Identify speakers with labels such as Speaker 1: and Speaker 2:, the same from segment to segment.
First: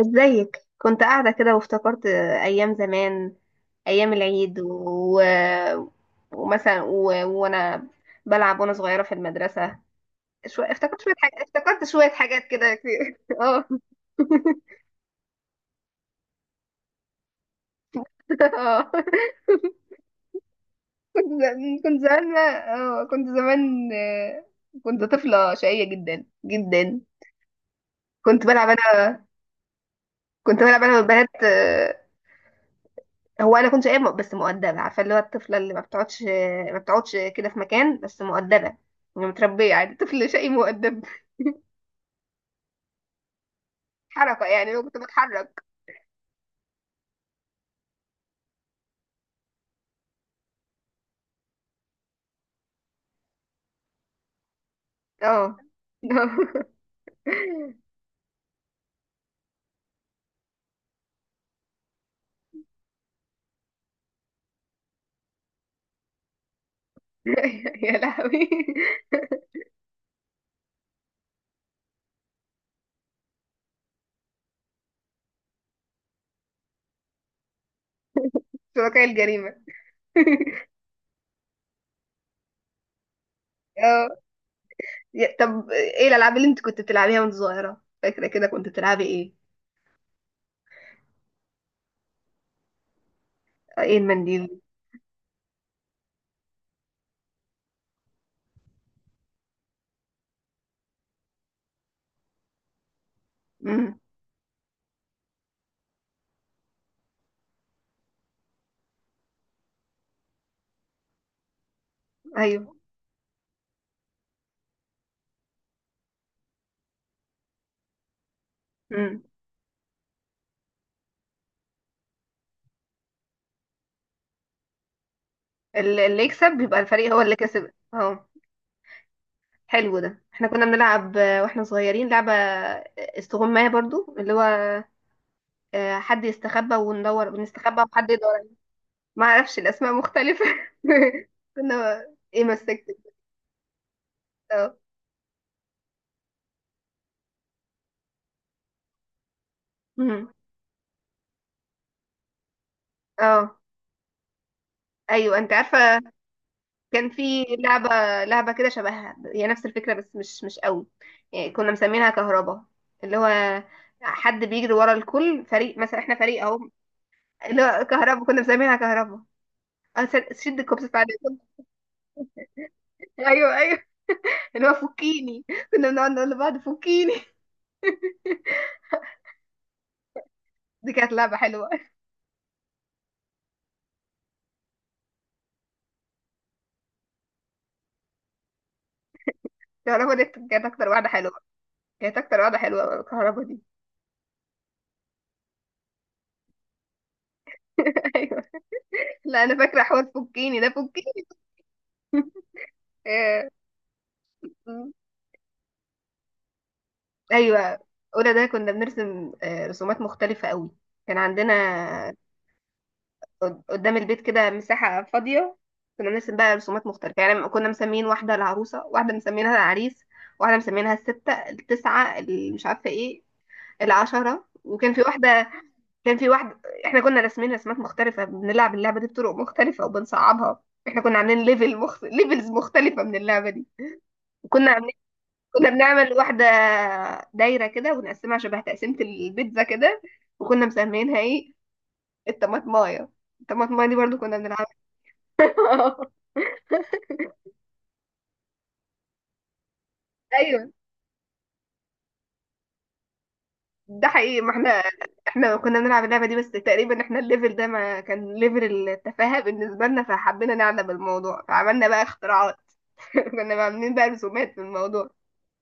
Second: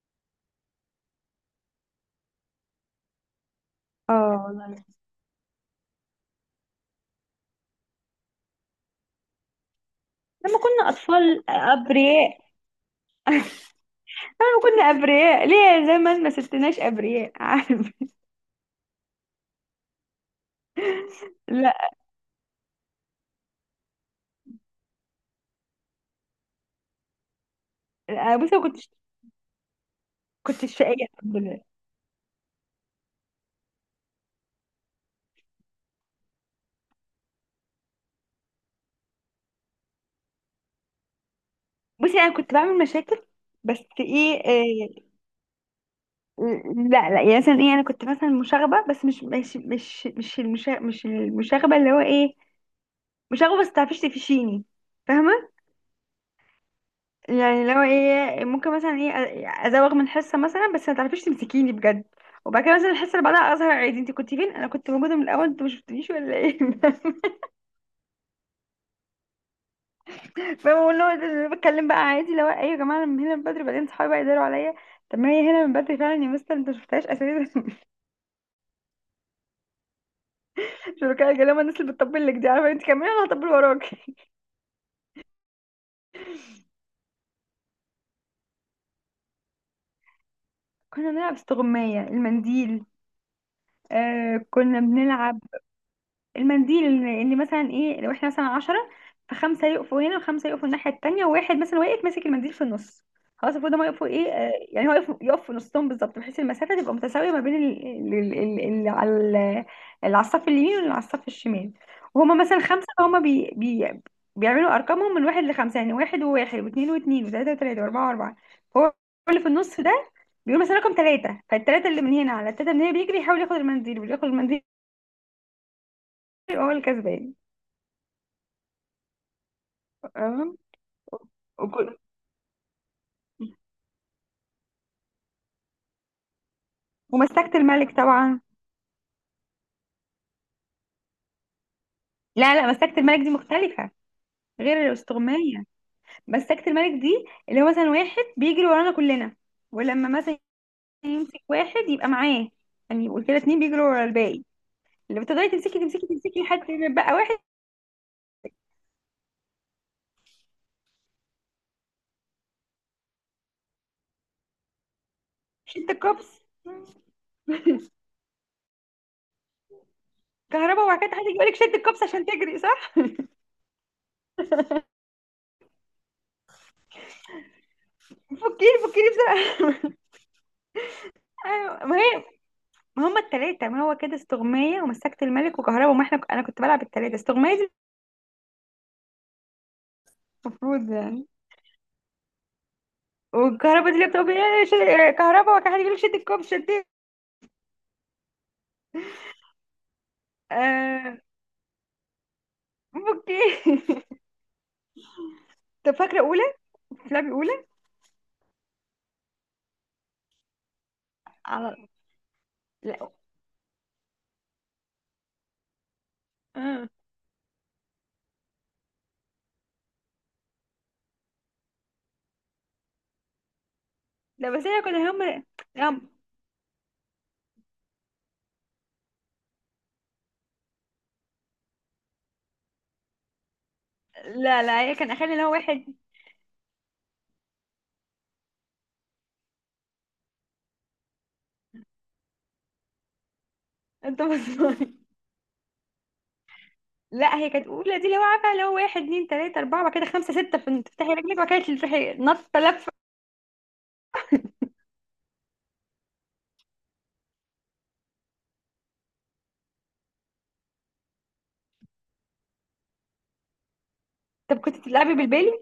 Speaker 1: ازيك، كنت قاعدة كده وافتكرت أيام زمان، أيام
Speaker 2: اه
Speaker 1: العيد
Speaker 2: والله،
Speaker 1: ومثلا و... وأنا بلعب وأنا صغيرة في المدرسة.
Speaker 2: لما كنا
Speaker 1: افتكرت شوية حاجات،
Speaker 2: أطفال أبرياء.
Speaker 1: كده كتير. اه
Speaker 2: لما كنا أبرياء ليه؟ زي ما ما سبتناش أبرياء. عارف؟
Speaker 1: اه. كنت
Speaker 2: لا،
Speaker 1: ز- كنت زمان اه كنت زمان آه، كنت طفلة شقية جدا جدا.
Speaker 2: أنا
Speaker 1: كنت
Speaker 2: بصي ما
Speaker 1: بلعب
Speaker 2: كنتش
Speaker 1: أنا كنت
Speaker 2: كنتش
Speaker 1: بلعب أنا
Speaker 2: شقية،
Speaker 1: والبنات.
Speaker 2: الحمد لله.
Speaker 1: هو انا كنت شقية بس مؤدبة، عارفة اللي هو الطفلة اللي ما بتقعدش ما بتقعدش كده في مكان، بس مؤدبة. يعني متربية عادي، طفل شقي مؤدب،
Speaker 2: بصي أنا كنت بعمل مشاكل، بس إيه,
Speaker 1: حركة، يعني لو
Speaker 2: إيه.
Speaker 1: كنت بتحرك.
Speaker 2: لا لا، يعني مثلا إيه، أنا كنت مثلا مشاغبة، بس مش المشاغبة اللي هو إيه. مشاغبة بس تعرفيش تفشيني. فاهمة؟
Speaker 1: اه.
Speaker 2: يعني لو ايه، ممكن مثلا ايه ازوغ من حصه مثلا، بس ما تعرفيش تمسكيني بجد. وبعد كده مثلا الحصه اللي بعدها اظهر عادي: انت كنت فين؟ انا كنت موجوده من الاول، انت ما شفتنيش ولا ايه؟
Speaker 1: يا لهوي،
Speaker 2: فبقول له ده بتكلم بقى عادي: لو ايوه يا جماعه، انا من هنا من بدري، بعدين صحابي بقى يداروا عليا. طب ما هي هنا من بدري فعلا، يا مستر، انت ما شفتهاش اساسا.
Speaker 1: شركاء الجريمة.
Speaker 2: شركاء الجلامه. الناس اللي بتطبل لك دي، عارفه؟ انت كمان انا هطبل وراك.
Speaker 1: اه. طب ايه الالعاب اللي انت كنت بتلعبيها وانت صغيرة؟ فاكرة كده كنت بتلعبي ايه؟
Speaker 2: كنا بنلعب استغمايه المنديل.
Speaker 1: ايه
Speaker 2: آه
Speaker 1: المنديل؟
Speaker 2: كنا بنلعب المنديل إن مثلا ايه لو احنا مثلا عشرة، فخمسة يقفوا هنا وخمسة يقفوا الناحية التانية، وواحد مثلا واقف ماسك المنديل في النص. خلاص، المفروض هما
Speaker 1: امم.
Speaker 2: يقفوا ايه، آه، يعني هو يقف في نصهم بالظبط، بحيث المسافة تبقى متساوية ما بين ال- ال- اللي على ال- اللي على الصف اليمين واللي على الصف الشمال. وهما مثلا
Speaker 1: ايوه.
Speaker 2: خمسة، فهما بي بي بيعملوا أرقامهم من واحد لخمسة، يعني واحد وواحد واثنين واثنين وثلاثة وثلاثة وأربعة وأربعة. هو
Speaker 1: امم.
Speaker 2: اللي في النص ده بيقول مثلا رقم ثلاثة، فالثلاثة اللي من هنا على الثلاثة من هنا بيجري يحاول ياخد المنديل، واللي ياخد المنديل
Speaker 1: اللي يكسب
Speaker 2: يبقى هو
Speaker 1: بيبقى الفريق هو
Speaker 2: الكسبان.
Speaker 1: اللي كسب. اه. حلو، ده احنا كنا بنلعب واحنا
Speaker 2: وك-
Speaker 1: صغيرين لعبة استغماية برضو، اللي هو حد يستخبى وندور،
Speaker 2: ومسكت
Speaker 1: بنستخبى
Speaker 2: الملك
Speaker 1: وحد يدور
Speaker 2: طبعا.
Speaker 1: علينا. ما اعرفش، الاسماء مختلفة. كنا... ايه
Speaker 2: لا لا،
Speaker 1: مسكت؟
Speaker 2: مسكت الملك دي مختلفة.
Speaker 1: اه.
Speaker 2: غير الاستغماية. مسكت الملك دي اللي هو مثلا واحد بيجري ورانا كلنا، ولما
Speaker 1: مم.
Speaker 2: مثلا يمسك واحد يبقى معاه. يعني يبقوا كده
Speaker 1: اه.
Speaker 2: اتنين بيجروا ورا الباقي. لما
Speaker 1: ايوه،
Speaker 2: تفضلي
Speaker 1: انت
Speaker 2: تمسكي تمسكي
Speaker 1: عارفة،
Speaker 2: تمسكي لحد ما
Speaker 1: كان
Speaker 2: يبقى واحد.
Speaker 1: في لعبة لعبة كده شبهها، هي نفس الفكرة بس مش قوي. يعني كنا مسمينها كهربا، اللي هو حد بيجري ورا الكل، فريق
Speaker 2: شد
Speaker 1: مثلا احنا
Speaker 2: الكوبس.
Speaker 1: فريق اهو، اللي هو كهربا، كنا مسمينها كهربا. اه. شد الكوبس
Speaker 2: كهرباء، وبعد
Speaker 1: بتاع
Speaker 2: كده حد يجي يقول
Speaker 1: الكوبس.
Speaker 2: لك شد الكوبس عشان تجري، صح؟
Speaker 1: ايوه ايوه، اللي هو فكيني، كنا بنقعد نقول لبعض فكيني.
Speaker 2: فكيني فكيني بسرعة.
Speaker 1: دي كانت لعبة حلوة.
Speaker 2: ايوه ما هي، ما هما التلاتة، ما هو كده استغماية ومسكت الملك وكهرباء، وما احنا انا كنت بلعب التلاتة، استغماية دي.
Speaker 1: الكهرباء دي كانت أكتر
Speaker 2: المفروض
Speaker 1: واحدة
Speaker 2: يعني.
Speaker 1: حلوة، كانت أكتر واحدة حلوة الكهرباء دي.
Speaker 2: والكهرباء دي اللي بتبقى إيه، كهرباء، وكان حد يقول لك شد الكوب، شديت.
Speaker 1: أيوة. لا، أنا فاكرة حوار فكيني ده،
Speaker 2: آه،
Speaker 1: فكيني.
Speaker 2: اوكي.
Speaker 1: آه، م.
Speaker 2: طب فاكره اولى، فلابي اولى؟
Speaker 1: أيوة. أولى ده كنا بنرسم رسومات مختلفة قوي. كان عندنا
Speaker 2: على، لا،
Speaker 1: قدام البيت كده مساحة فاضية، كنا بنرسم بقى رسومات
Speaker 2: آه.
Speaker 1: مختلفة، يعني كنا مسمين واحدة العروسة، واحدة مسمينها العريس، واحدة مسمينها الستة، التسعة اللي مش عارفة ايه، العشرة،
Speaker 2: لا، بس هي
Speaker 1: وكان في
Speaker 2: كانوا هم
Speaker 1: واحدة.
Speaker 2: هم
Speaker 1: كان في واحد، احنا كنا راسمين رسمات مختلفة، بنلعب اللعبة دي بطرق مختلفة وبنصعبها. احنا كنا عاملين ليفلز مختلفة من اللعبة دي.
Speaker 2: لا
Speaker 1: وكنا
Speaker 2: لا،
Speaker 1: عاملين
Speaker 2: هي كان اخلي اللي هو
Speaker 1: كنا
Speaker 2: واحد.
Speaker 1: بنعمل واحدة دايرة كده ونقسمها شبه تقسيمة البيتزا كده، وكنا مسمينها ايه، الطماطماية. الطماطماية دي برضو
Speaker 2: انت
Speaker 1: كنا
Speaker 2: بصمي.
Speaker 1: بنلعبها.
Speaker 2: لا، هي كانت اولى دي اللي هو عارفه، اللي هو واحد اتنين تلاته اربعه، بعد كده خمسه سته،
Speaker 1: ايوه
Speaker 2: تفتحي رجلك، وبعد كده تروحي نطه لفه.
Speaker 1: ده حقيقي، ما احنا كنا بنلعب اللعبة دي، بس تقريبا احنا الليفل ده ما كان ليفل التفاهة بالنسبة لنا، فحبينا نعلم الموضوع، فعملنا بقى اختراعات. كنا عاملين بقى رسومات
Speaker 2: طب
Speaker 1: في
Speaker 2: كنت
Speaker 1: الموضوع.
Speaker 2: بتلعبي بالبالي؟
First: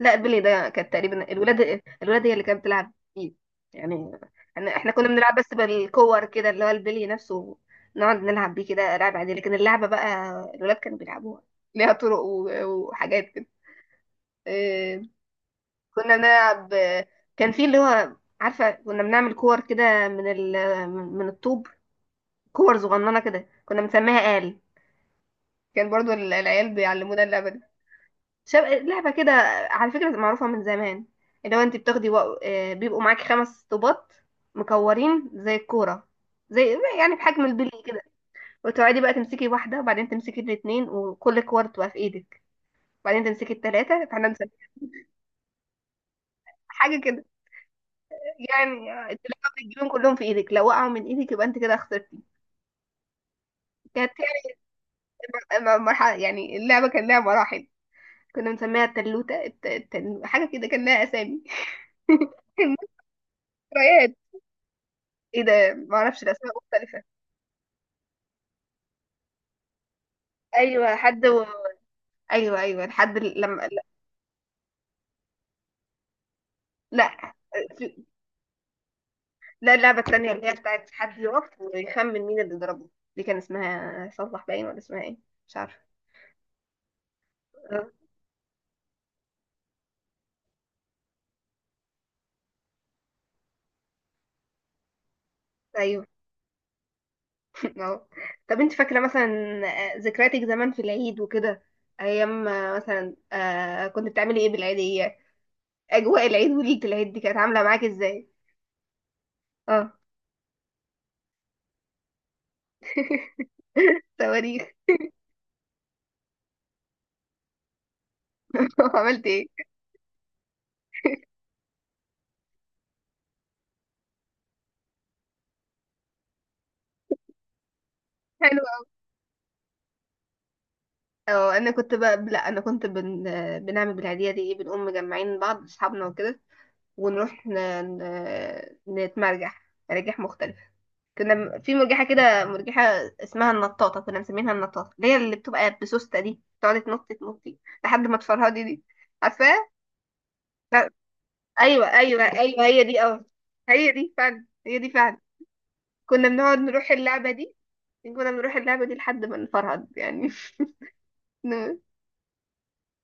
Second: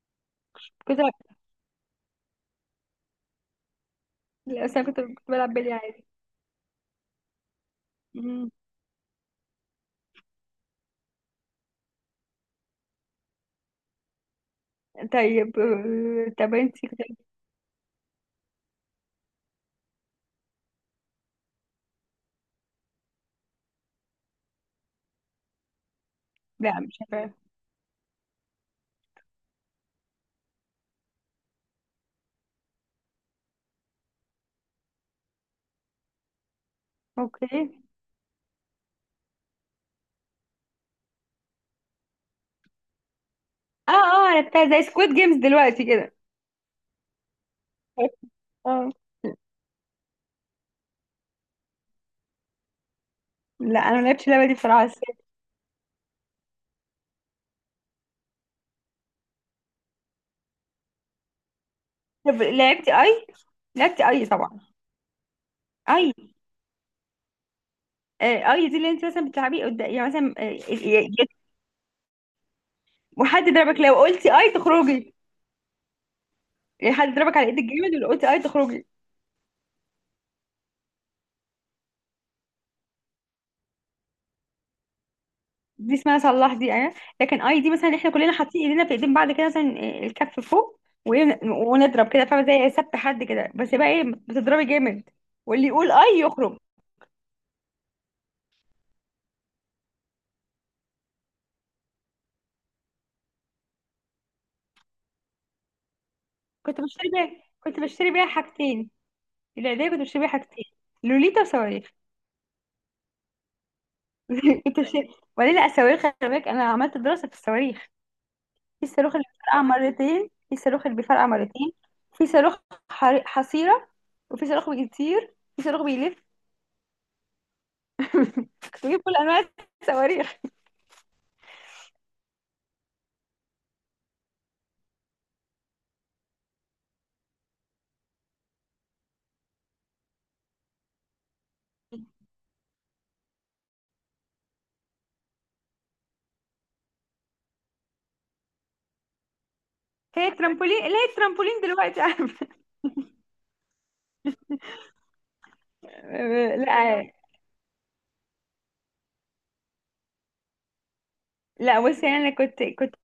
Speaker 1: لا، بيلي ده كانت
Speaker 2: كنت.
Speaker 1: تقريبا الولاد هي اللي كانت بتلعب فيه يعني.
Speaker 2: لا بس انا
Speaker 1: إحنا
Speaker 2: كنت
Speaker 1: كنا
Speaker 2: كنت
Speaker 1: بنلعب بس
Speaker 2: بلعب بالي عادي.
Speaker 1: بالكور كده، اللي هو البلي نفسه، نقعد
Speaker 2: مم.
Speaker 1: نلعب بيه كده لعب عادي، لكن اللعبة بقى الولاد كانوا بيلعبوها، ليها طرق وحاجات كده. إيه،
Speaker 2: طيب،
Speaker 1: كنا
Speaker 2: طب
Speaker 1: بنلعب،
Speaker 2: انت كنت.
Speaker 1: كان في اللي هو، عارفة، كنا بنعمل كور كده من ال من من الطوب، كور صغننة كده، كنا بنسميها آل، كان برضو العيال
Speaker 2: لا مش
Speaker 1: بيعلمونا
Speaker 2: عارفه.
Speaker 1: اللعبة دي. لعبة كده على فكرة معروفة من زمان، اللي هو انت بتاخدي و... آه، بيبقوا معاكي خمس طوبات مكورين زي الكورة، زي يعني بحجم البلي
Speaker 2: اوكي.
Speaker 1: كده. وتقعدي بقى تمسكي واحدة، وبعدين تمسكي الاتنين وكل كور تبقى في ايدك، وبعدين تمسكي
Speaker 2: اه
Speaker 1: التلاتة، فاحنا
Speaker 2: اه،
Speaker 1: نسمي
Speaker 2: عرفتها زي سكويد جيمز دلوقتي كده.
Speaker 1: حاجة كده يعني،
Speaker 2: اه.
Speaker 1: التلاتة بتجيبهم كلهم في ايدك. لو وقعوا من ايدك يبقى انت كده خسرتي.
Speaker 2: لا انا ما
Speaker 1: كانت
Speaker 2: لعبتش اللعبه دي بصراحه.
Speaker 1: مرحلة، يعني اللعبة كان لها مراحل، كنا بنسميها التلوتة، حاجة كده كان لها أسامي.
Speaker 2: طب لعبتي اي؟ لعبتي
Speaker 1: ذكريات.
Speaker 2: اي طبعا؟
Speaker 1: ايه ده؟ معرفش،
Speaker 2: اي.
Speaker 1: الأسماء مختلفة.
Speaker 2: آه، اي دي اللي انت مثلا بتلعبي قدام، يعني مثلا،
Speaker 1: ايوه، حد ايوه ايوه لحد
Speaker 2: وحد
Speaker 1: لما...
Speaker 2: ضربك
Speaker 1: لا.
Speaker 2: لو قلتي اي تخرجي. يعني حد
Speaker 1: لا
Speaker 2: ضربك على ايدك جامد،
Speaker 1: في-
Speaker 2: ولو قلتي اي تخرجي.
Speaker 1: لا، اللعبه التانيه اللي هي بتاعت حد يقف ويخمن مين اللي ضربه، دي كان اسمها صلح باين ولا اسمها ايه؟ مش عارفه.
Speaker 2: دي اسمها صلاح دي، اه. لكن اي دي
Speaker 1: آه،
Speaker 2: مثلا، احنا كلنا حاطين ايدينا في ايدين بعض كده مثلا، الكف فوق. وإيه، ونضرب كده، فاهمه؟ زي سبت حد كده، بس بقى ايه بتضربي جامد. واللي يقول
Speaker 1: ايوه.
Speaker 2: اي يخرج.
Speaker 1: اه. طب انت فاكره مثلا ذكرياتك زمان في العيد وكده، ايام مثلا كنت بتعملي ايه بالعيديه؟ اجواء العيد وليله العيد دي كانت عامله
Speaker 2: كنت
Speaker 1: معاك
Speaker 2: بشتري بيها
Speaker 1: ازاي؟
Speaker 2: حاجتين. العيدية
Speaker 1: اه.
Speaker 2: كنت بشتري بيها حاجتين. لوليتا وصواريخ.
Speaker 1: صواريخ.
Speaker 2: كنت بشتري. وبعدين لا، الصواريخ، خلي بالك، انا عملت دراسة في الصواريخ. في الصاروخ اللي
Speaker 1: عملت
Speaker 2: بيفرقع
Speaker 1: ايه؟
Speaker 2: مرتين، في الصاروخ اللي بيفرقع مرتين. في صاروخ حصيرة. وفي صاروخ بيطير، في صاروخ بيلف.
Speaker 1: حلو.
Speaker 2: كنت بجيب كل انواع الصواريخ.
Speaker 1: اه، انا كنت بقى... لا، انا كنت بنعمل بالعيدية دي ايه، بنقوم مجمعين بعض اصحابنا وكده، ونروح ن... نتمرجح مراجح مختلفة. كنا في مرجحة كده، مرجحة اسمها النطاطة، كنا مسمينها النطاطة، اللي بتبقى بسوستة دي، تقعد تنط تنطي لحد ما تفرهدي دي. عارفاها؟ لا.
Speaker 2: هي الترامبولين
Speaker 1: ايوه
Speaker 2: دلوقتي،
Speaker 1: ايوه
Speaker 2: عارفة؟
Speaker 1: ايوه، هي دي. اه، هي دي فعلا، هي دي فعلا. كنا بنقعد نروح
Speaker 2: لا
Speaker 1: اللعبة دي كنا بنروح اللعبة دي لحد ما نفرهد يعني. ن-
Speaker 2: لا، بصي انا كنت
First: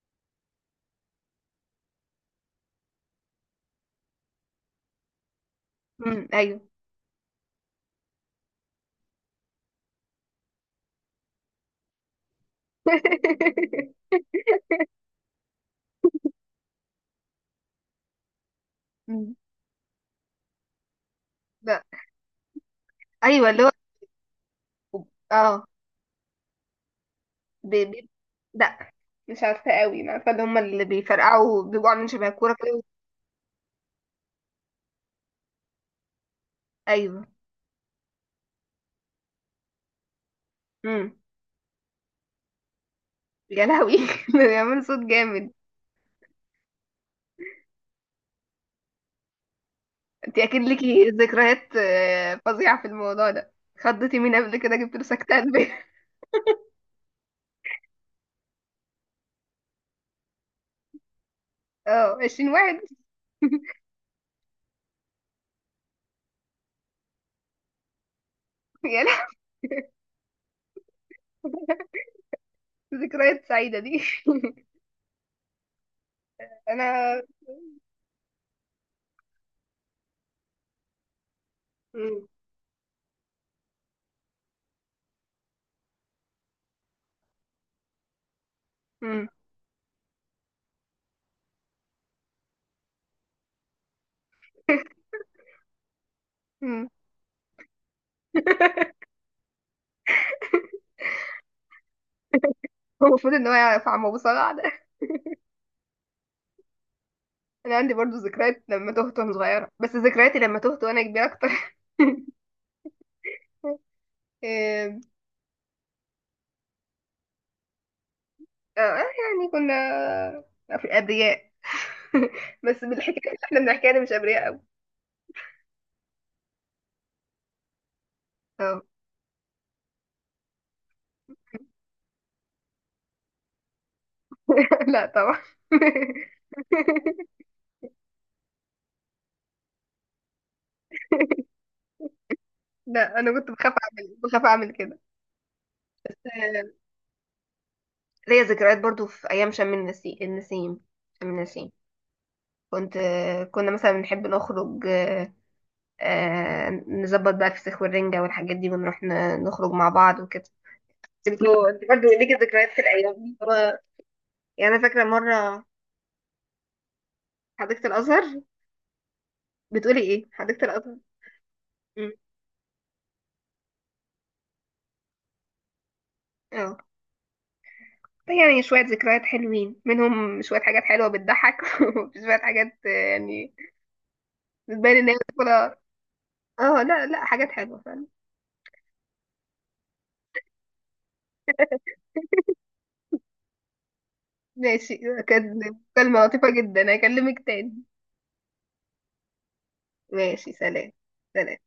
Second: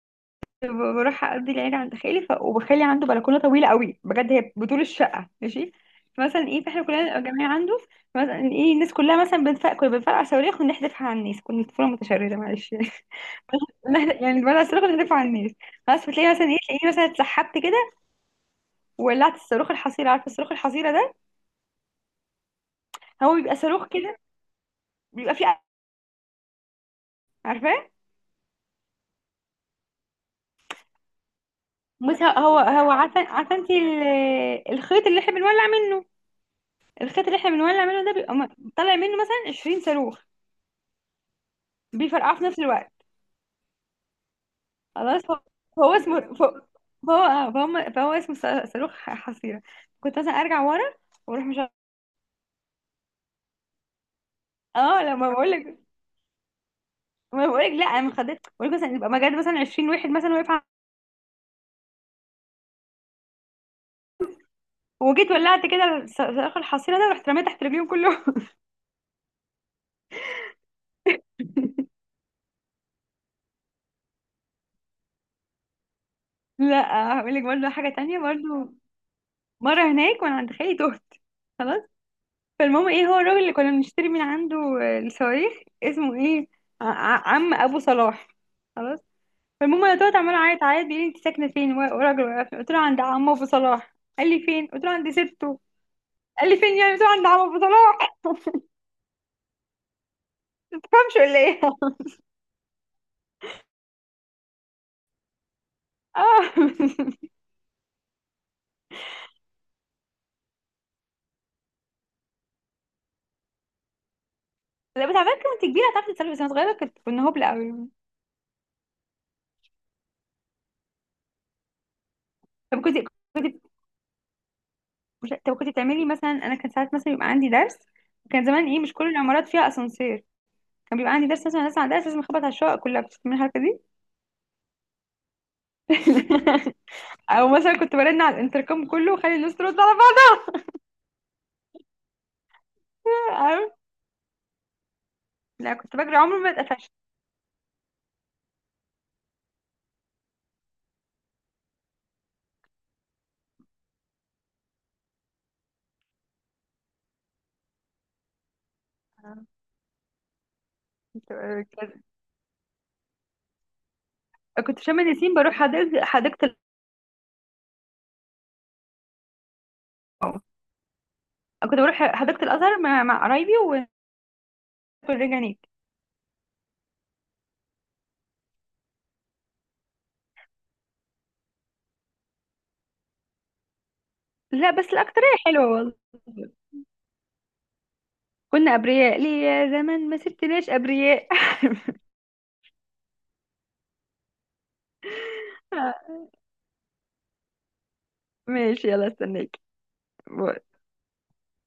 Speaker 2: بروح اقضي العيد عند خالي وخالي عنده بلكونه طويله قوي بجد، هي بطول الشقه ماشي.
Speaker 1: مم،
Speaker 2: فمثلا
Speaker 1: ايوه.
Speaker 2: ايه، فاحنا كلنا جميع عنده. مثلا ايه، الناس كلها، مثلا كنا بنفرقع صواريخ ونحذفها على الناس. كنا طفوله متشرده معلش يعني. يعني بنفرقع الصاروخ ونحذفها على الناس. بس بتلاقي مثلا ايه، تلاقيني مثلا اتسحبت كده، وولعت الصاروخ الحصيره. عارفه الصاروخ الحصيره ده؟
Speaker 1: لا،
Speaker 2: هو
Speaker 1: ايوه،
Speaker 2: بيبقى
Speaker 1: اللي هو،
Speaker 2: صاروخ كده، بيبقى فيه،
Speaker 1: اه. بي-
Speaker 2: عارفاه؟
Speaker 1: بي- لا مش عارفه قوي، ما عارفه، اللي هم اللي بيفرقعوا بيبقوا عاملين
Speaker 2: بس
Speaker 1: شبه
Speaker 2: هو
Speaker 1: الكوره
Speaker 2: هو
Speaker 1: كده.
Speaker 2: هو عارفه انت، الخيط اللي احنا بنولع منه.
Speaker 1: ايوه.
Speaker 2: الخيط اللي احنا بنولع منه ده بيبقى طالع منه مثلا 20 صاروخ
Speaker 1: امم.
Speaker 2: بيفرقعوا في نفس الوقت.
Speaker 1: يا لهوي. بيعمل صوت
Speaker 2: خلاص، هو
Speaker 1: جامد.
Speaker 2: هو اسمه، فهو اسمه صاروخ حصيرة. كنت مثلا
Speaker 1: انت
Speaker 2: ارجع
Speaker 1: اكيد
Speaker 2: ورا
Speaker 1: ليكي
Speaker 2: واروح مش
Speaker 1: ذكريات فظيعه في الموضوع ده. خضتي مين قبل كده؟ جبت له
Speaker 2: اه، لما بقول
Speaker 1: سكتان.
Speaker 2: لك.
Speaker 1: بيه.
Speaker 2: ما بقول لك لا، انا ما خدت، بقول لك مثلا يبقى مجال، مثلا 20 واحد مثلا واقف
Speaker 1: اه، 20 واحد.
Speaker 2: وجيت ولعت كده، صاروخ الحصيرة ده رحت رميت تحت رجليهم كلهم.
Speaker 1: يا لهوي، ذكريات سعيده دي. انا.
Speaker 2: لا، هقول لك برضه حاجة تانية برضه. مرة هناك وانا عند خالي، تهت خلاص.
Speaker 1: مم.
Speaker 2: فالمهم ايه، هو الراجل اللي كنا بنشتري من عنده آه، الصواريخ، اسمه ايه؟ عم ابو صلاح، خلاص.
Speaker 1: مم.
Speaker 2: فالمهم انا طلعت عماله اعيط عيط، بيقول لي انت ساكنه فين؟ وراجل وقفني قلت له عند عمه ابو صلاح، قال لي فين، قلت له عند سته، قال لي فين
Speaker 1: مم.
Speaker 2: يعني، قلت له عند عمه ابو صلاح. ما تفهمش ولا ايه؟
Speaker 1: هو المفروض ان هو يعرف عم ابو صلاح ده.
Speaker 2: اه.
Speaker 1: انا عندي برضو ذكريات لما تهت وانا صغيره، بس ذكرياتي لما تهت وانا كبيره اكتر. آه،
Speaker 2: لا بس على فكره، كنت كبيره هتعرفي تتصرفي، بس انا صغيره كنا هبله قوي.
Speaker 1: يعني كنا في أبرياء.
Speaker 2: طب
Speaker 1: بس
Speaker 2: كنت
Speaker 1: بالحكاية اللي احنا
Speaker 2: كنت
Speaker 1: بنحكيها دي مش أبرياء أوي.
Speaker 2: مش- طب كنت بتعملي مثلا، انا كان ساعات مثلا يبقى عندي درس. كان زمان ايه،
Speaker 1: اه.
Speaker 2: مش كل العمارات فيها اسانسير. كان بيبقى عندي درس، مثلا نازله على درس، لازم اخبط على الشقق كلها. بتسمعي الحركه دي؟
Speaker 1: لا طبعا.
Speaker 2: او مثلا كنت برن على الانتركم كله وخلي الناس ترد على بعض.
Speaker 1: لا، أنا كنت
Speaker 2: عارف؟
Speaker 1: بخاف أعمل كده.
Speaker 2: لا، كنت
Speaker 1: بس
Speaker 2: بجري، عمري ما اتقفشت.
Speaker 1: ليا ذكريات برضو في أيام شم النسيم، شم النسيم كنت آه، كنا مثلا نحب نخرج، نظبط بقى الفسيخ والرنجة والحاجات دي، ونروح نخرج مع بعض وكده.
Speaker 2: كنت
Speaker 1: انت برضه ليكي ذكريات في الأيام دي. يعني أنا
Speaker 2: في شم
Speaker 1: فاكرة
Speaker 2: النسيم بروح
Speaker 1: مرة...
Speaker 2: حديقة الأزهر.
Speaker 1: حديقة الأزهر. بتقولي ايه؟ حديقة الازهر.
Speaker 2: كنت بروح
Speaker 1: مم.
Speaker 2: حديقة الأزهر مع قرايبي وناكل. رجع نيك.
Speaker 1: اه، يعني شوية ذكريات حلوين، منهم شوية حاجات حلوة بتضحك وشوية حاجات يعني
Speaker 2: لا بس
Speaker 1: بتبان ان هي...
Speaker 2: الأكترية حلوة والله.
Speaker 1: اه، لا لا، حاجات حلوة فعلا.
Speaker 2: كنا أبرياء ليه يا زمان، ما سبتناش أبرياء.
Speaker 1: ماشي، كانت مكالمة لطيفة جدا، اكلمك تاني.
Speaker 2: ماشي، يلا استناك.
Speaker 1: ماشي، سلام. سلام.